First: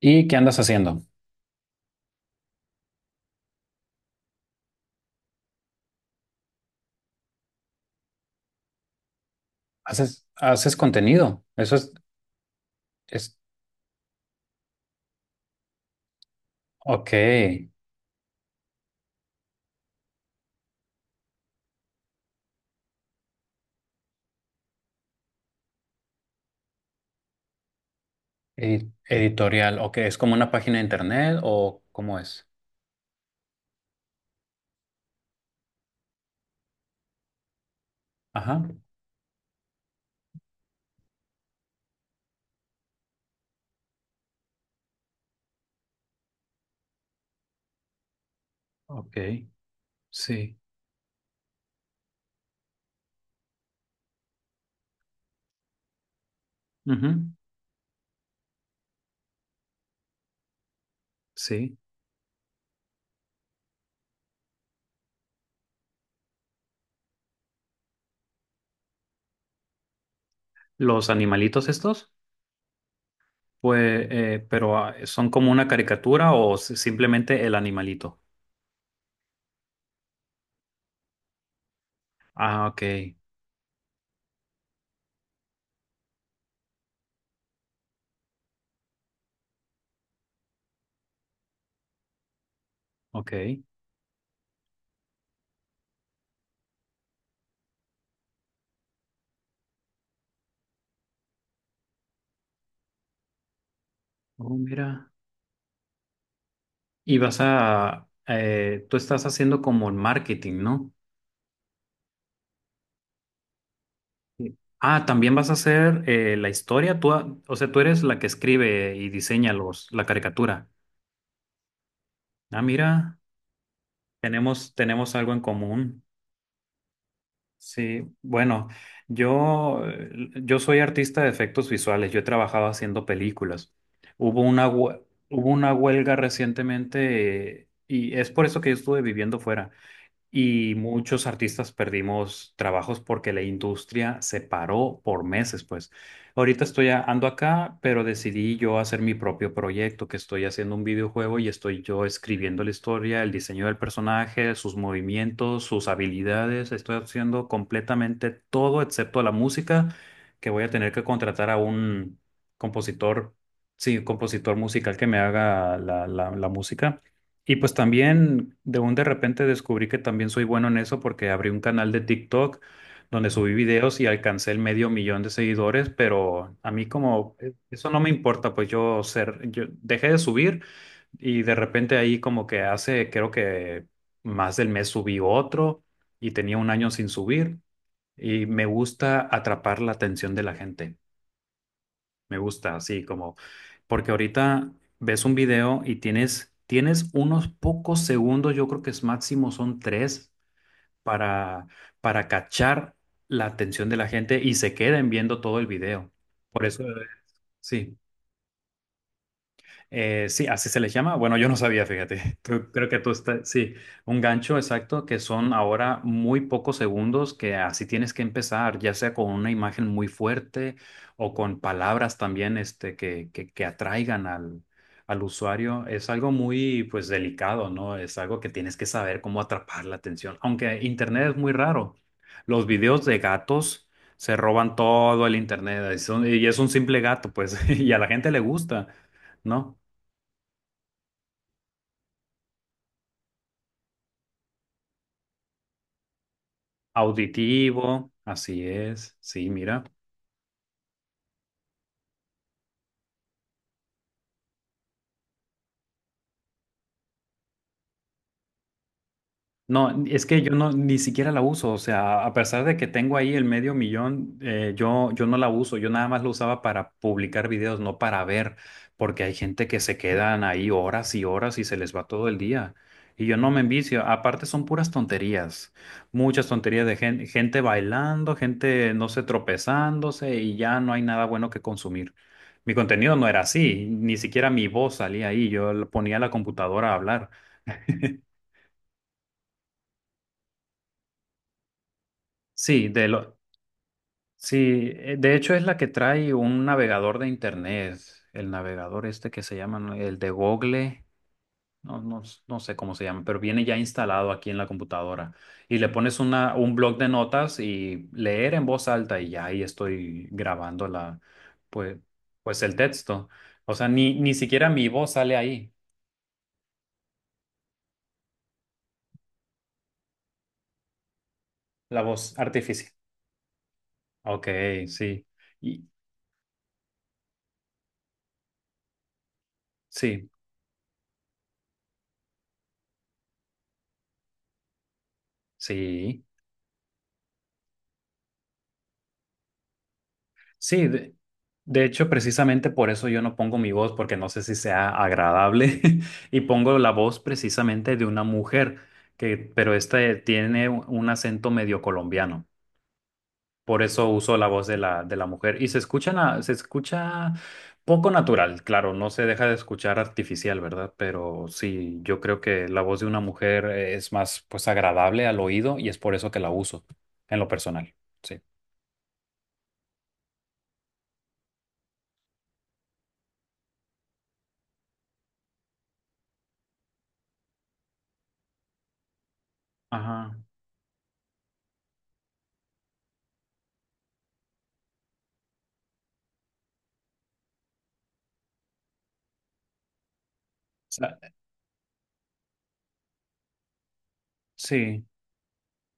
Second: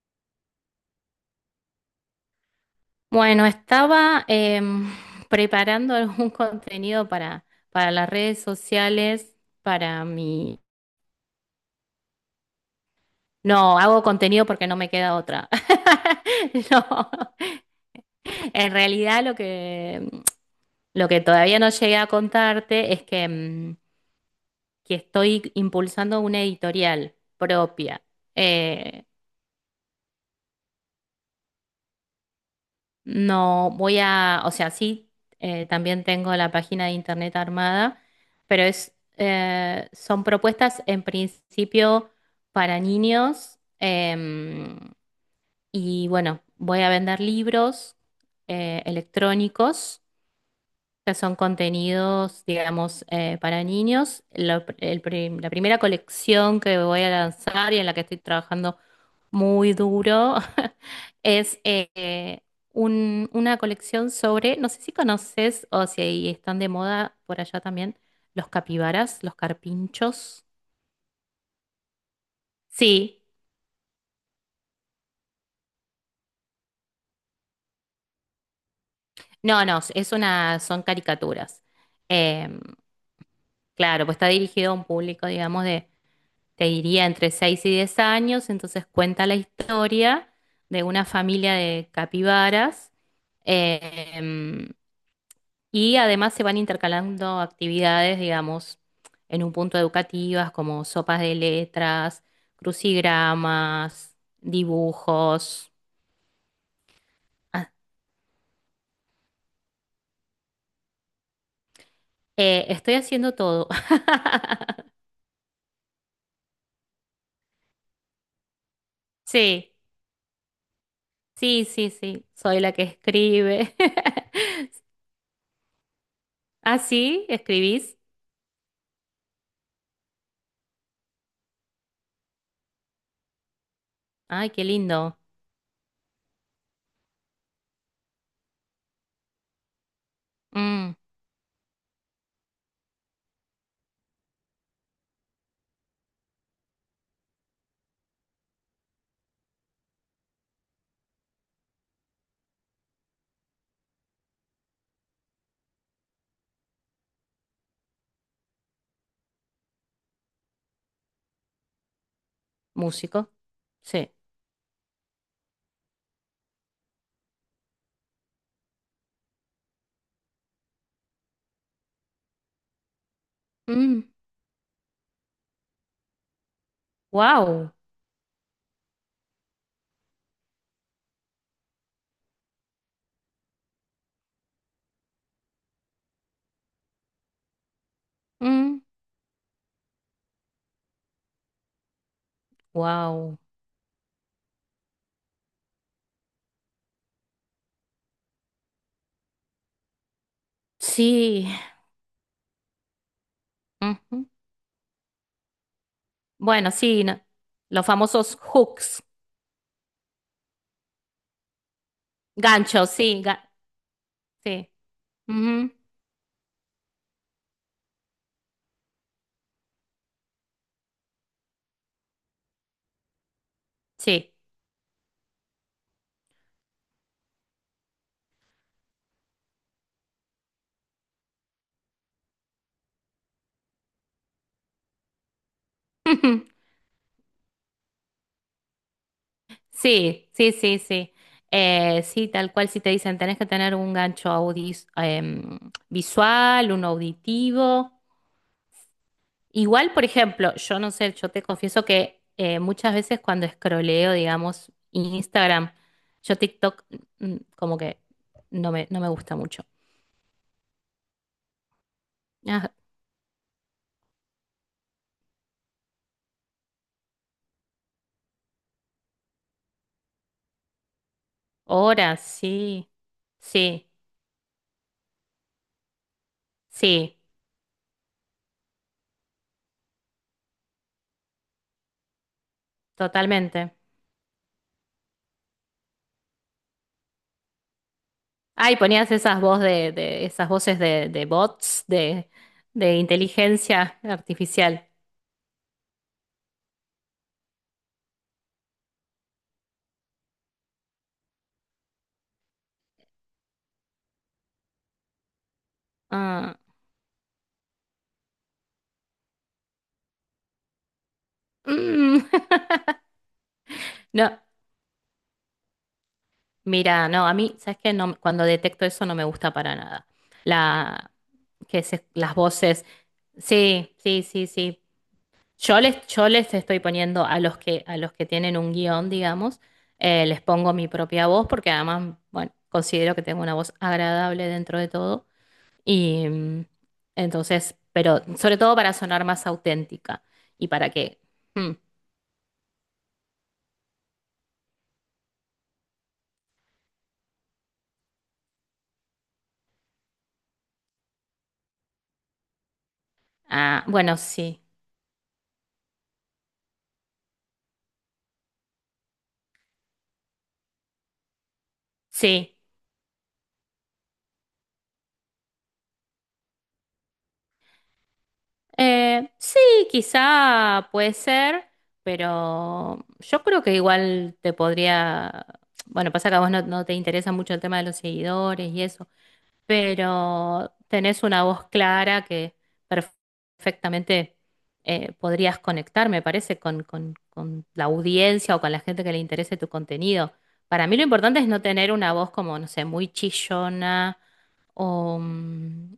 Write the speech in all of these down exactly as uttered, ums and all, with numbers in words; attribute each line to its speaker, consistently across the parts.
Speaker 1: ¿Y qué andas haciendo?
Speaker 2: Bueno, estaba em, preparando algún contenido para, para las redes sociales, para
Speaker 1: ¿Haces,
Speaker 2: mi...
Speaker 1: haces contenido? Eso es, es,
Speaker 2: No, hago contenido porque no me queda otra. No,
Speaker 1: ok.
Speaker 2: en realidad lo que, lo que todavía no llegué a contarte es que, em, que estoy impulsando una editorial propia.
Speaker 1: Edi-
Speaker 2: Eh,
Speaker 1: editorial, ok, ¿es como una página de internet o cómo es?
Speaker 2: No, voy a, o sea, sí, eh, también tengo la página de internet armada,
Speaker 1: Ajá,
Speaker 2: pero es, eh, son propuestas en principio para niños em, y bueno, voy a vender libros eh,
Speaker 1: ok,
Speaker 2: electrónicos
Speaker 1: sí,
Speaker 2: que son contenidos, digamos, eh, para niños. Lo- el prim- la primera colección que voy a
Speaker 1: ujú,
Speaker 2: lanzar y en la que estoy trabajando muy duro. Es
Speaker 1: sí.
Speaker 2: eh, eh, un- una colección sobre, no sé si conoces o si ahí están de moda por allá también, los capibaras, los carpinchos.
Speaker 1: ¿Los animalitos estos?
Speaker 2: Sí,
Speaker 1: Pues, eh, pero ah, ¿son como una caricatura o s- simplemente el animalito?
Speaker 2: no, no, es una, son caricaturas. Em,
Speaker 1: Ah, ok,
Speaker 2: claro, pues está dirigido a un público, digamos, de, te diría, entre seis y diez años, entonces cuenta la historia de una familia de capibaras.
Speaker 1: ok.
Speaker 2: em, Y además se van intercalando actividades, digamos, en un punto educativas como sopas de letras, crucigramas,
Speaker 1: Oh, mira.
Speaker 2: dibujos.
Speaker 1: Y vas
Speaker 2: Ah,
Speaker 1: a, eh, tú estás haciendo como el marketing, ¿no?
Speaker 2: eh, estoy haciendo todo.
Speaker 1: Ah, también vas a hacer eh, la historia. Tú, a- o sea, tú eres la que escribe y diseña
Speaker 2: Sí,
Speaker 1: los, la caricatura.
Speaker 2: sí, sí, sí. Soy
Speaker 1: Ah,
Speaker 2: la que
Speaker 1: mira,
Speaker 2: escribe.
Speaker 1: tenemos, tenemos algo en común.
Speaker 2: ¿Ah, sí? ¿Escribís?
Speaker 1: Sí, bueno, yo, eh, yo soy artista de efectos visuales. Yo he trabajado haciendo películas. Hubo
Speaker 2: Ay, qué
Speaker 1: una, hue-
Speaker 2: lindo.
Speaker 1: Hubo una huelga recientemente eh, y es por eso que yo estuve viviendo fuera. Y
Speaker 2: Mm,
Speaker 1: muchos artistas perdimos trabajos porque la industria se paró por meses, pues. Ahorita estoy a- ando acá, pero decidí yo hacer mi propio proyecto, que estoy haciendo un videojuego y estoy yo escribiendo la historia, el diseño del personaje, sus movimientos, sus habilidades. Estoy haciendo completamente todo excepto la música, que voy a tener que contratar a un
Speaker 2: músico.
Speaker 1: compositor, sí,
Speaker 2: Sí.
Speaker 1: compositor musical que me haga la la- la música. Y pues también de un de repente descubrí que también soy bueno en eso porque abrí un canal de TikTok donde subí videos
Speaker 2: Mm,
Speaker 1: y alcancé el medio millón de seguidores, pero a mí como eh,
Speaker 2: wow.
Speaker 1: eso no me importa, pues yo ser, yo dejé de subir y de repente ahí como que hace, creo que más del mes subí otro y tenía un año sin subir y me
Speaker 2: Mm,
Speaker 1: gusta atrapar la atención de la gente. Me gusta, sí, como
Speaker 2: wow.
Speaker 1: porque ahorita ves un video y tienes, tienes unos pocos segundos, yo creo que es máximo son tres,
Speaker 2: Sí.
Speaker 1: para, para cachar la atención de la
Speaker 2: Ujú.
Speaker 1: gente y se queden viendo todo el video. Por
Speaker 2: Bueno,
Speaker 1: eso, eh,
Speaker 2: sí, no- los
Speaker 1: sí.
Speaker 2: famosos hooks.
Speaker 1: Eh, sí, así se les llama. Bueno, yo no sabía, fíjate. Creo,
Speaker 2: Gancho,
Speaker 1: creo que tú
Speaker 2: sí, ga-
Speaker 1: estás, sí, un gancho
Speaker 2: sí.
Speaker 1: exacto que son
Speaker 2: Ujú,
Speaker 1: ahora muy pocos segundos que así tienes que empezar, ya sea con una imagen muy fuerte o con palabras también este, que, que, que atraigan
Speaker 2: sí.
Speaker 1: al, al usuario. Es algo muy, pues, delicado, ¿no? Es algo que tienes que saber cómo atrapar la atención, aunque Internet es muy raro. Los videos de gatos. Se roban todo el internet y son- y
Speaker 2: Ujú,
Speaker 1: es un simple gato, pues, y a la gente le gusta. ¿No?
Speaker 2: sí, sí, sí, sí. Eh, sí, tal cual si te dicen, tenés que tener un gancho audis- em, visual, un auditivo.
Speaker 1: Auditivo, así es. Sí, mira.
Speaker 2: Igual, por ejemplo, yo no sé, yo te confieso que eh, muchas veces cuando escroleo, digamos, Instagram, yo TikTok mm, como que no me, no me gusta mucho.
Speaker 1: No, es que yo no ni siquiera la uso, o sea, a pesar
Speaker 2: Ah,
Speaker 1: de que tengo ahí el medio millón, eh, yo, yo no la uso, yo nada más lo usaba para publicar videos, no para ver, porque hay gente que se quedan ahí horas y horas y se les va
Speaker 2: horas,
Speaker 1: todo el día.
Speaker 2: sí,
Speaker 1: Y yo no me
Speaker 2: sí,
Speaker 1: envicio, aparte son puras tonterías, muchas tonterías de
Speaker 2: sí,
Speaker 1: gen- gente bailando, gente, no sé, tropezándose y ya no hay nada bueno que consumir. Mi contenido no era
Speaker 2: totalmente.
Speaker 1: así, ni siquiera mi voz salía ahí, yo lo ponía a la computadora a hablar.
Speaker 2: Ay, ponías esas voz de, de- esas voces de, de bots de,
Speaker 1: Sí,
Speaker 2: de
Speaker 1: de lo,
Speaker 2: inteligencia artificial.
Speaker 1: Sí, eh, de hecho es la que trae un navegador de internet, el navegador este que se llama, ¿no? El de Google, no, no, s- no sé cómo se llama, pero viene ya instalado aquí en la computadora. Y le pones una,
Speaker 2: Ah,
Speaker 1: un blog de notas y leer en voz alta y ya ahí estoy grabando la, pues,
Speaker 2: mm.
Speaker 1: pues el texto. O sea, ni, ni
Speaker 2: No,
Speaker 1: siquiera mi voz sale ahí,
Speaker 2: mira, no, a mí, ¿sabes qué? No, cuando detecto eso no me gusta para nada. La, que
Speaker 1: la
Speaker 2: se-
Speaker 1: voz
Speaker 2: las voces.
Speaker 1: artificial.
Speaker 2: Sí, sí, sí,
Speaker 1: Ok,
Speaker 2: sí.
Speaker 1: sí.
Speaker 2: Yo
Speaker 1: Y,
Speaker 2: les, yo les estoy poniendo a los que, a los que tienen un guión, digamos, eh,
Speaker 1: sí,
Speaker 2: les pongo mi propia voz porque además, bueno, considero que tengo una voz agradable dentro de todo.
Speaker 1: sí.
Speaker 2: Y mm, entonces, pero sobre todo para sonar más auténtica y
Speaker 1: Sí,
Speaker 2: para
Speaker 1: de,
Speaker 2: que... mm,
Speaker 1: de hecho, precisamente por eso yo no pongo mi voz, porque no sé si sea agradable, y pongo la voz precisamente de una mujer, que, pero esta tiene un un acento medio colombiano. Por
Speaker 2: ah,
Speaker 1: eso
Speaker 2: bueno,
Speaker 1: uso la
Speaker 2: sí,
Speaker 1: voz de la, de la mujer. Y se escucha, na- se escucha poco natural, claro, no se deja de escuchar artificial, ¿verdad? Pero sí, yo creo
Speaker 2: sí.
Speaker 1: que la voz de una mujer es más, pues, agradable al oído y es por eso que la uso en lo personal. Sí.
Speaker 2: Eh, sí, quizá puede ser, pero yo creo que igual te podría. Bueno, pasa que a vos no, no te interesa mucho el tema de los seguidores y eso,
Speaker 1: Ajá. O
Speaker 2: pero tenés una voz clara que perf- perfectamente eh, podrías conectar, me parece, con, con- con la audiencia o con la gente que le interese tu contenido. Para mí lo
Speaker 1: sea,
Speaker 2: importante es no tener una voz como, no sé, muy chillona
Speaker 1: sí,
Speaker 2: o, mm,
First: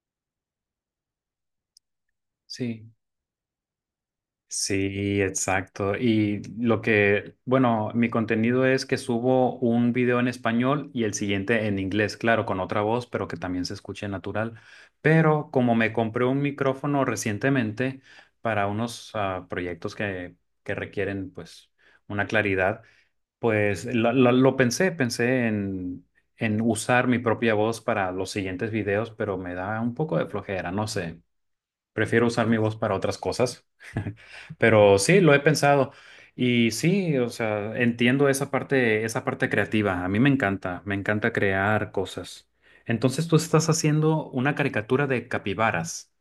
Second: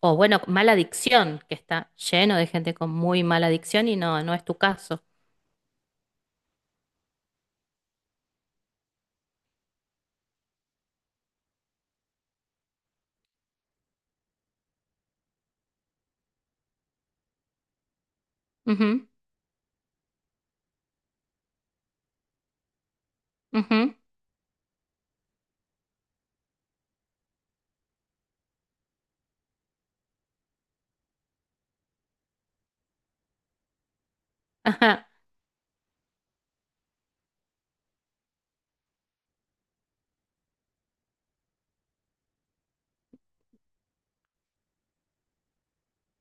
Speaker 2: o bueno, mala dicción, que está lleno de gente
Speaker 1: sí.
Speaker 2: con muy mala dicción y no, no es tu caso.
Speaker 1: Sí, exacto. Y lo que, bueno, mi contenido es que subo un video en español y el siguiente en inglés, claro, con otra voz, pero que también se escuche natural. Pero como me compré un micrófono recientemente para
Speaker 2: Ujú,
Speaker 1: unos ah, proyectos que, que requieren, pues, una claridad, pues
Speaker 2: ujú,
Speaker 1: lo, lo- lo pensé, pensé en, en usar mi propia voz para los siguientes videos, pero me da un poco de flojera, no sé. Prefiero usar mi voz para otras cosas, pero
Speaker 2: ajá.
Speaker 1: sí, lo he pensado. Y sí, o sea, entiendo esa parte, esa parte creativa. A mí me encanta, me encanta crear cosas. Entonces tú estás haciendo una caricatura de capibaras,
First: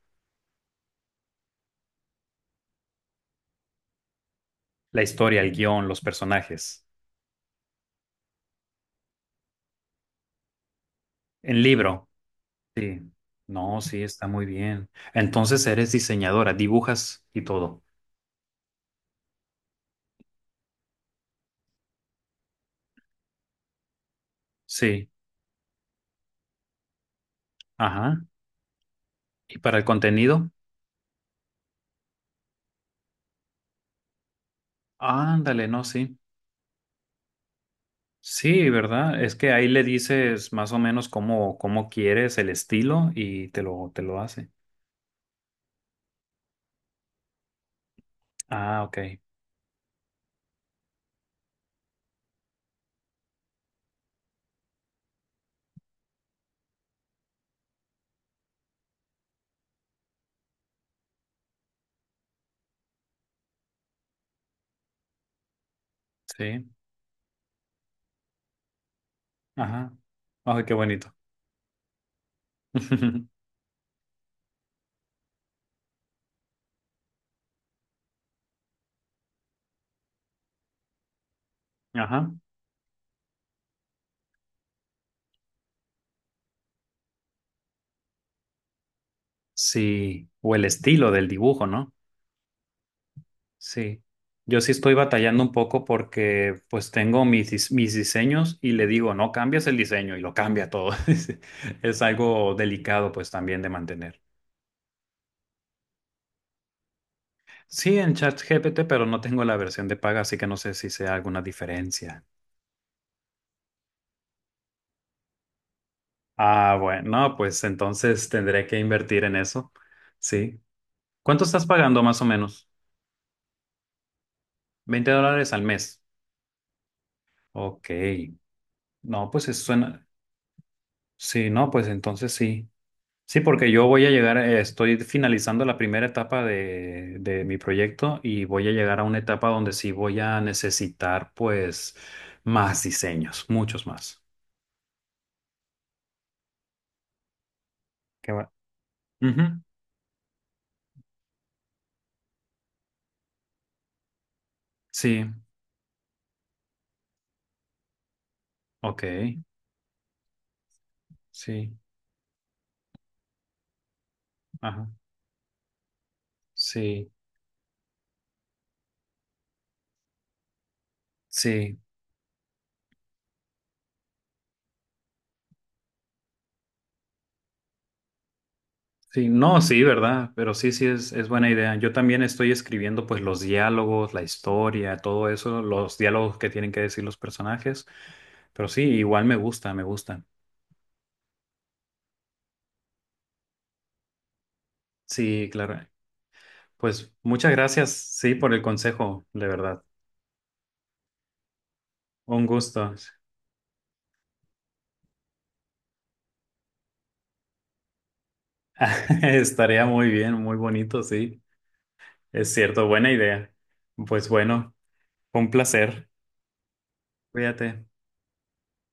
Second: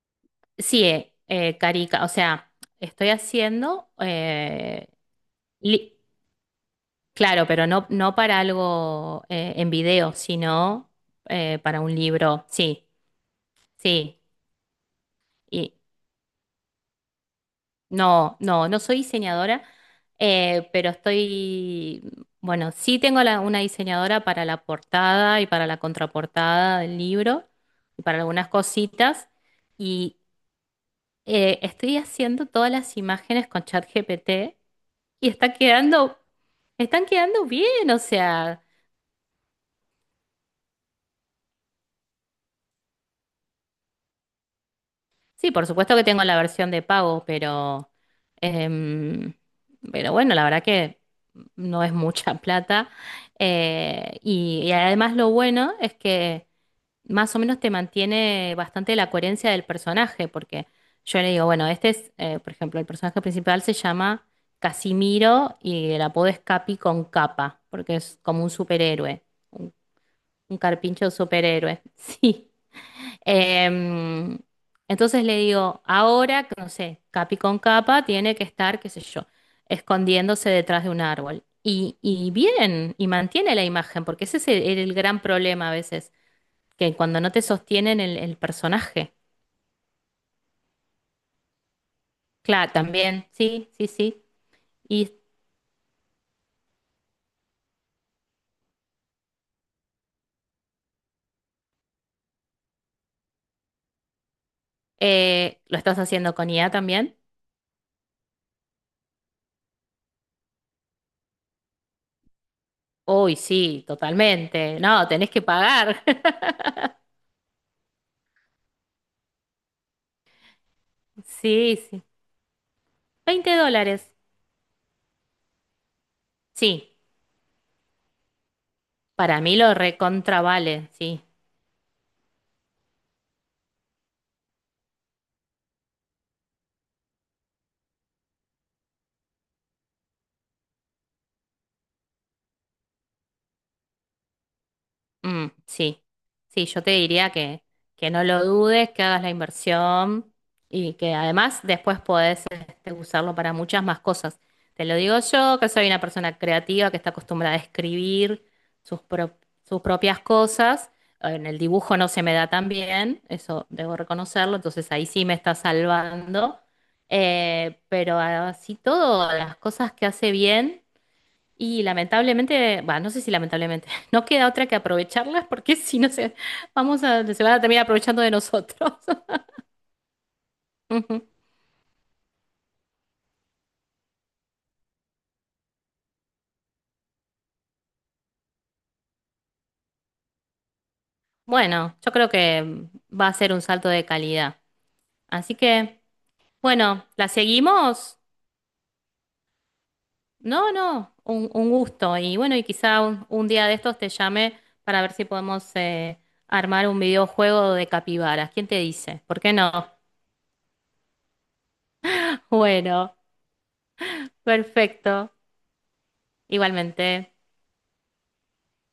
Speaker 2: Sí, eh, eh, Carica, o sea, estoy haciendo eh,
Speaker 1: la historia, el guión,
Speaker 2: li-
Speaker 1: los personajes,
Speaker 2: Claro, pero no, no para algo eh, en video, sino eh,
Speaker 1: en
Speaker 2: para un
Speaker 1: libro.
Speaker 2: libro. Sí,
Speaker 1: Sí, no, sí,
Speaker 2: sí.
Speaker 1: está muy bien. Entonces
Speaker 2: Y
Speaker 1: eres diseñadora, dibujas y todo.
Speaker 2: no, no, no soy diseñadora, eh, pero estoy, bueno, sí tengo la- una diseñadora para la
Speaker 1: Sí,
Speaker 2: portada y para la contraportada del libro y para
Speaker 1: ajá.
Speaker 2: algunas cositas.
Speaker 1: ¿Y para el
Speaker 2: Y
Speaker 1: contenido?
Speaker 2: eh, estoy haciendo todas las imágenes con ChatGPT y está
Speaker 1: Ándale, no, sí.
Speaker 2: quedando, están quedando bien, o sea.
Speaker 1: Sí, ¿verdad? Es que ahí le dices más o menos cómo, cómo quieres el estilo y te lo, te lo hace.
Speaker 2: Sí, por supuesto que tengo la versión de pago, pero,
Speaker 1: Ah, ok.
Speaker 2: em, pero bueno, la verdad que no es mucha plata. Eh, y, y además lo bueno es que más o menos te mantiene bastante la coherencia del personaje, porque yo le digo, bueno, este es, eh, por ejemplo, el personaje principal se llama Casimiro y el apodo es
Speaker 1: Sí.
Speaker 2: Capi con capa, porque es como un superhéroe, un,
Speaker 1: Ajá.
Speaker 2: un
Speaker 1: Ay, qué
Speaker 2: carpincho
Speaker 1: bonito.
Speaker 2: superhéroe. Sí. Em, entonces le digo, ahora, que no sé, capi con capa tiene que estar, qué sé yo, escondiéndose detrás de un árbol. Y,
Speaker 1: Ajá.
Speaker 2: y bien, y mantiene la imagen, porque ese es el, el gran problema a veces, que cuando no te sostienen el, el personaje.
Speaker 1: Sí. ¿O el estilo del dibujo, no?
Speaker 2: Claro, también, sí, sí,
Speaker 1: Sí.
Speaker 2: sí.
Speaker 1: Yo sí estoy
Speaker 2: ¿Y
Speaker 1: batallando un poco porque pues tengo mis, dis- mis diseños y le digo, no cambias el diseño y lo cambia todo. Es es algo delicado pues también de mantener.
Speaker 2: eh, lo estás haciendo con I A también?
Speaker 1: Sí, en ChatGPT, pero no tengo la versión de paga, así que no sé si sea alguna diferencia.
Speaker 2: Uy, sí, totalmente. No, tenés que pagar.
Speaker 1: Ah, bueno, no, pues entonces tendré que invertir en eso. Sí. ¿Cuánto estás
Speaker 2: Sí,
Speaker 1: pagando
Speaker 2: sí.
Speaker 1: más o menos?
Speaker 2: Veinte dólares.
Speaker 1: Veinte dólares al mes.
Speaker 2: Sí,
Speaker 1: Ok. No,
Speaker 2: para
Speaker 1: pues
Speaker 2: mí
Speaker 1: eso
Speaker 2: lo
Speaker 1: suena.
Speaker 2: recontra vale, sí.
Speaker 1: Sí, no, pues entonces sí. Sí, porque yo voy a llegar, eh, estoy finalizando la primera etapa de, de mi proyecto y voy a llegar a una etapa donde sí voy a necesitar, pues, más diseños, muchos más.
Speaker 2: Mm, sí, sí, yo te diría que, que no
Speaker 1: ¿Qué
Speaker 2: lo
Speaker 1: va?
Speaker 2: dudes, que hagas la
Speaker 1: Ujú.
Speaker 2: inversión y que además después podés este, usarlo para muchas más cosas. Te lo digo
Speaker 1: Sí,
Speaker 2: yo, que soy una persona creativa que está acostumbrada a escribir sus,
Speaker 1: ok.
Speaker 2: pro- sus propias cosas. En el
Speaker 1: Sí,
Speaker 2: dibujo no se me da tan bien, eso debo reconocerlo,
Speaker 1: ajá.
Speaker 2: entonces ahí sí me está salvando.
Speaker 1: Sí,
Speaker 2: Eh, pero así todo, las cosas que hace bien.
Speaker 1: sí.
Speaker 2: Y lamentablemente, bah, no sé si lamentablemente, no queda otra que aprovecharlas porque si no se, vamos a, se van a terminar aprovechando de nosotros.
Speaker 1: Sí, no, sí, verdad, pero sí, sí es,
Speaker 2: Ujú.
Speaker 1: es buena idea. Yo también estoy escribiendo pues los diálogos, la historia, todo eso, los diálogos que tienen que decir los personajes, pero sí, igual me gusta, me gusta.
Speaker 2: Bueno, yo creo que va a ser un salto de calidad.
Speaker 1: Sí,
Speaker 2: Así
Speaker 1: claro.
Speaker 2: que, bueno,
Speaker 1: Pues
Speaker 2: ¿la
Speaker 1: muchas gracias,
Speaker 2: seguimos?
Speaker 1: sí, por el consejo, de verdad.
Speaker 2: No, no, un, un gusto. Y
Speaker 1: Un
Speaker 2: bueno, y
Speaker 1: gusto.
Speaker 2: quizá un, un día de estos te llame para ver si podemos eh, armar un videojuego de capibaras. ¿Quién te dice? ¿Por qué no?
Speaker 1: Estaría muy bien, muy bonito, sí. Es cierto, buena
Speaker 2: Bueno,
Speaker 1: idea. Pues bueno,
Speaker 2: perfecto.
Speaker 1: fue un placer.
Speaker 2: Igualmente.
Speaker 1: Cuídate.